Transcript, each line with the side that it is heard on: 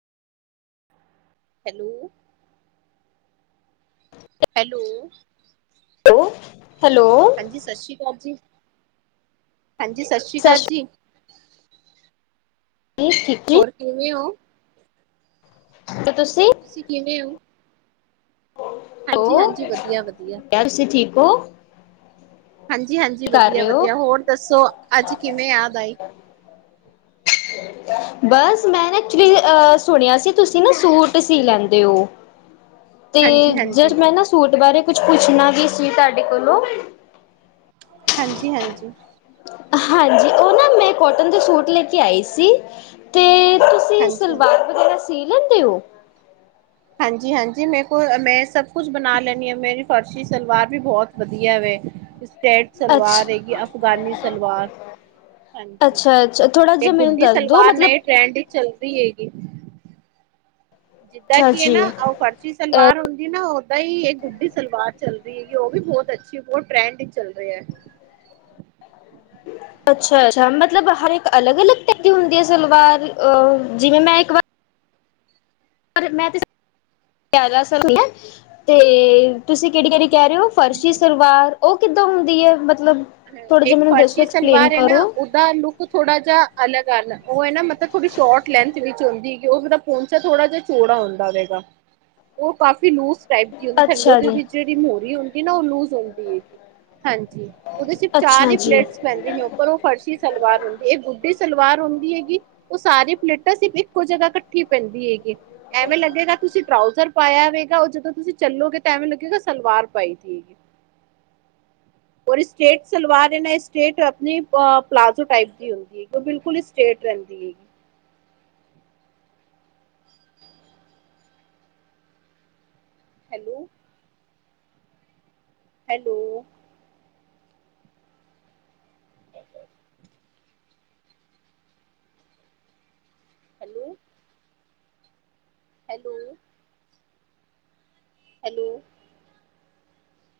right: Hello. Hello.
left: Hello, hello.
right: ਹਾਂਜੀ ਸਤਿ ਸ਼੍ਰੀ ਅਕਾਲ ਜੀ, ਹਾਂਜੀ ਸਤਿ ਸ਼੍ਰੀ ਅਕਾਲ‌ ਜੀ।
left: [inaudible]
right: ਹੋਰ ਕਿਵੇਂ ਓ?
left: ਤੇ ਤੁਸੀਂ
right: ਤੁਸੀਂ ਕਿਵੇਂ ਓ?
left: ਹੈਲੋ
right: ਵਧੀਆ-ਵਧੀਆ।
left: [unintelligible] ਤੁਸੀਂ ਠੀਕ ਓ?
right: ਹਾਂਜੀ-ਹਾਂਜੀ,
left: ਰਹੇ ਹੋ
right: ਵਧੀਆ-ਵਧੀਆ, ਹੋਰ ਦੱਸੋ ਅੱਜ ਕਿਵੇਂ ਯਾਦ ਆਈ? [inaudible]
left: ਬਸ ਮੈਂ ਨਾ ਐਕਚੁਲੀ ਅਹ ਸੁਣਿਆ ਸੀ ਤੁਸੀਂ ਨਾ ਸੂਟ ਸੀ ਲੈਂਦੇ ਓ। ਤੇ
right: ਹਾਂਜੀ-ਹਾਂਜੀ,
left: ਯਰ ਮੈਂ ਨਾ ਸੂਟ ਬਾਰੇ ਕੁਛ ਪੁੱਛਣਾ ਵੀ ਸੀ ਤਾਡੇ ਕੋਲੋਂ।
right: ਹਾਂਜੀ-ਹਾਂਜੀ।
left: ਹਾਂਜੀ ਓ ਨਾ ਮੈਂ ਕੋਟਨ ਦੇ ਸੂਟ ਲੈ ਕੇ ਆਈ ਸੀ ਤੇ ਤੁਸੀਂ ਸਲਵਾਰ
right: ਹਾਂਜੀ-ਹਾਂਜੀ।
left: ਵਗੈਰਾ ਸੀ ਲੈਂਦੇ ਓ।
right: ਹਾਂਜੀ-ਹਾਂਜੀ, ਮੇਰੇ ਕੋਲ ਮੈਂ ਸਭ ਕੁਛ ਬਣਾ ਲੈਨੀ ਆ ਮੇਰੀ ਫਰਸ਼ੀ ਸਲਵਾਰ ਵੀ ਬਹੁਤ ਵਧੀਆ ਵੇ ਸਟੇਟ ਸਲਵਾਰ
left: ਅੱਛਾ
right: ਹੈਗੀ, ਅਫਗਾਨੀ ਸਲਵਾਰ ਹਾਂਜੀ
left: ਅੱਛਾ ਅੱਛਾ ਥੋੜ੍ਹਾ
right: ਤੇ
left: ਜਿਹਾ ਮੈਨੂੰ
right: ਗੁੱਡੀ
left: ਦੱਸ ਦਿਉ
right: ਸਲਵਾਰ
left: ਮਤਲਬ
right: ਨ‌ਏ ਟਰੈਂਡ ਵਿਚ ਚੱਲਦੀ ਹੈਗੀ। ਜਿੱਦਾਂ
left: ਅੱਛਾ
right: ਕੀ ਏ ਨਾ
left: ਜੀ
right: ਆਓ ਕ [unintelligible] ਸਲਵਾਰ ਹੁੰਦੀ ਨਾ ਓਦਾਂ ਹੀ ਏਹ ਗੁੱਡੀ ਸਲਵਾਰ ਚੱਲ ਰਹੀ ਹੈਗੀ ਓ ਵੀ ਬਹੁਤ ਅੱਛੀ ਬਹੁਤ ਟਰੈਂਡ ਚੱਲ ਰਿਹਾ।
left: ਅੱਛਾ-ਅੱਛਾ ਮਤਲਬ ਹਰ ਇੱਕ ਅਲੱਗ-ਅਲੱਗ ਟੈਪ ਦੀ ਹੁੰਦੀ ਆ ਸਲਵਾਰ ਅਹ ਜਿਵੇਂ ਮੈਂ ਇੱਕ ਵਾਰ ਮੈਂ ਤੇ ਸਰ [unintelligible] ਤੇ ਤੁਸੀਂ ਕਿਹੜੀ-ਕਿਹੜੀ ਕਹਿ ਰਹੇ ਓ
right: ਹੂੰ
left: ਫਰਸ਼ੀ
right: ਹੂੰ।
left: ਸਰਲਵਾਰ ਓ ਕਿੱਦਾਂ ਹੁੰਦੀ ਐ ਮਤਲਬ। ਥੋੜੀ ਜੀ ਮੈਨੂੰ ਦੱਸੋ ਐਕਸਪਲੇਨ ਕਰੋ।
right: ਦਾ ਲੁੱਕ ਥੋੜਾ ਜਾ ਅਲੱਗ ਅਲ ਓ ਐ ਨਾ ਮਤਲਬ ਥੋੜੀ ਸ਼ੋਰਟ ਲੈਂਥ ਵਿੱਚ ਹੁੰਦੀ ਗੀ ਓ ਪਹੋਚਾ ਥੋੜਾ ਜਾ ਚੋੜਾ ਹੁੰਦਾ ਵੇ ਗਾ ਓ ਕਾਫੀ ਲੂਜ ਟੈਪ ਦੀ ਹੁੰਦੀ ਥੱਲੋ
left: ਅੱਛਾ
right: ਦੀ
left: ਜੀ
right: ਓਹਦੀ ਜਿਹੜੀ ਮੂਹਰੀ ਹੁੰਦੀ ਨਾ ਓ ਲੂਜ ਹੁੰਦੀ ਏ, ਹਾਂਜੀ। ਓਦੇ ਚ ਸਿਰਫ਼ ਚਾਰ
left: ਅੱਛਾ
right: ਹੀ
left: ਜੀ
right: ਪਲੇਟਸ ਪੈਂਦੇ ਨੇ ਓਪਰ ਓਫਰਸ਼ੀ ਸਲਵਾਰ ਹੁੰਦੀ ਏ, ਏਹ ਗੁੱਡੀ ਸਲਵਾਰ ਹੁੰਦੀ ਹੈਗੀ। ਓ ਸਾਰੀਆਂ ਪਲੇਟਾਂ ਸਿਰਫ ਇੱਕੋ ਜਗਾ ਕੱਠੀ ਪੈਂਦੀ ਹੈਗੀ। ਐਵੇਂ ਲੱਗੇਗਾ ਤੁਸੀਂ ਟਰਾਊਜ਼ਰ ਪਾਇਆ ਵੇ ਗਾ। ਓ ਜਦੋਂ ਤੁਸੀਂ ਚੱਲੋਗੇ ਤਾਂ ਐਵੇਂ ਲੱਗੇਗਾ ਸਲਵਾਰ ਪਾਈ ਦੀ। ਔਰ ਏ ਸਟੇਟ ਸਲਵਾਰ ਏ ਨਾ ਸਟੇਟ ਆਪਣੀ ਪਲਾਜ਼ੋ ਟਾਈਪ ਦੀ ਹੁੰਦੀ ਓ ਬਿਲਕੁਲ ਹੀ ਸਟੇਟ ਰਹਿੰਦੀ ਏ। Hello. Hello? Hello? Hello? Hello?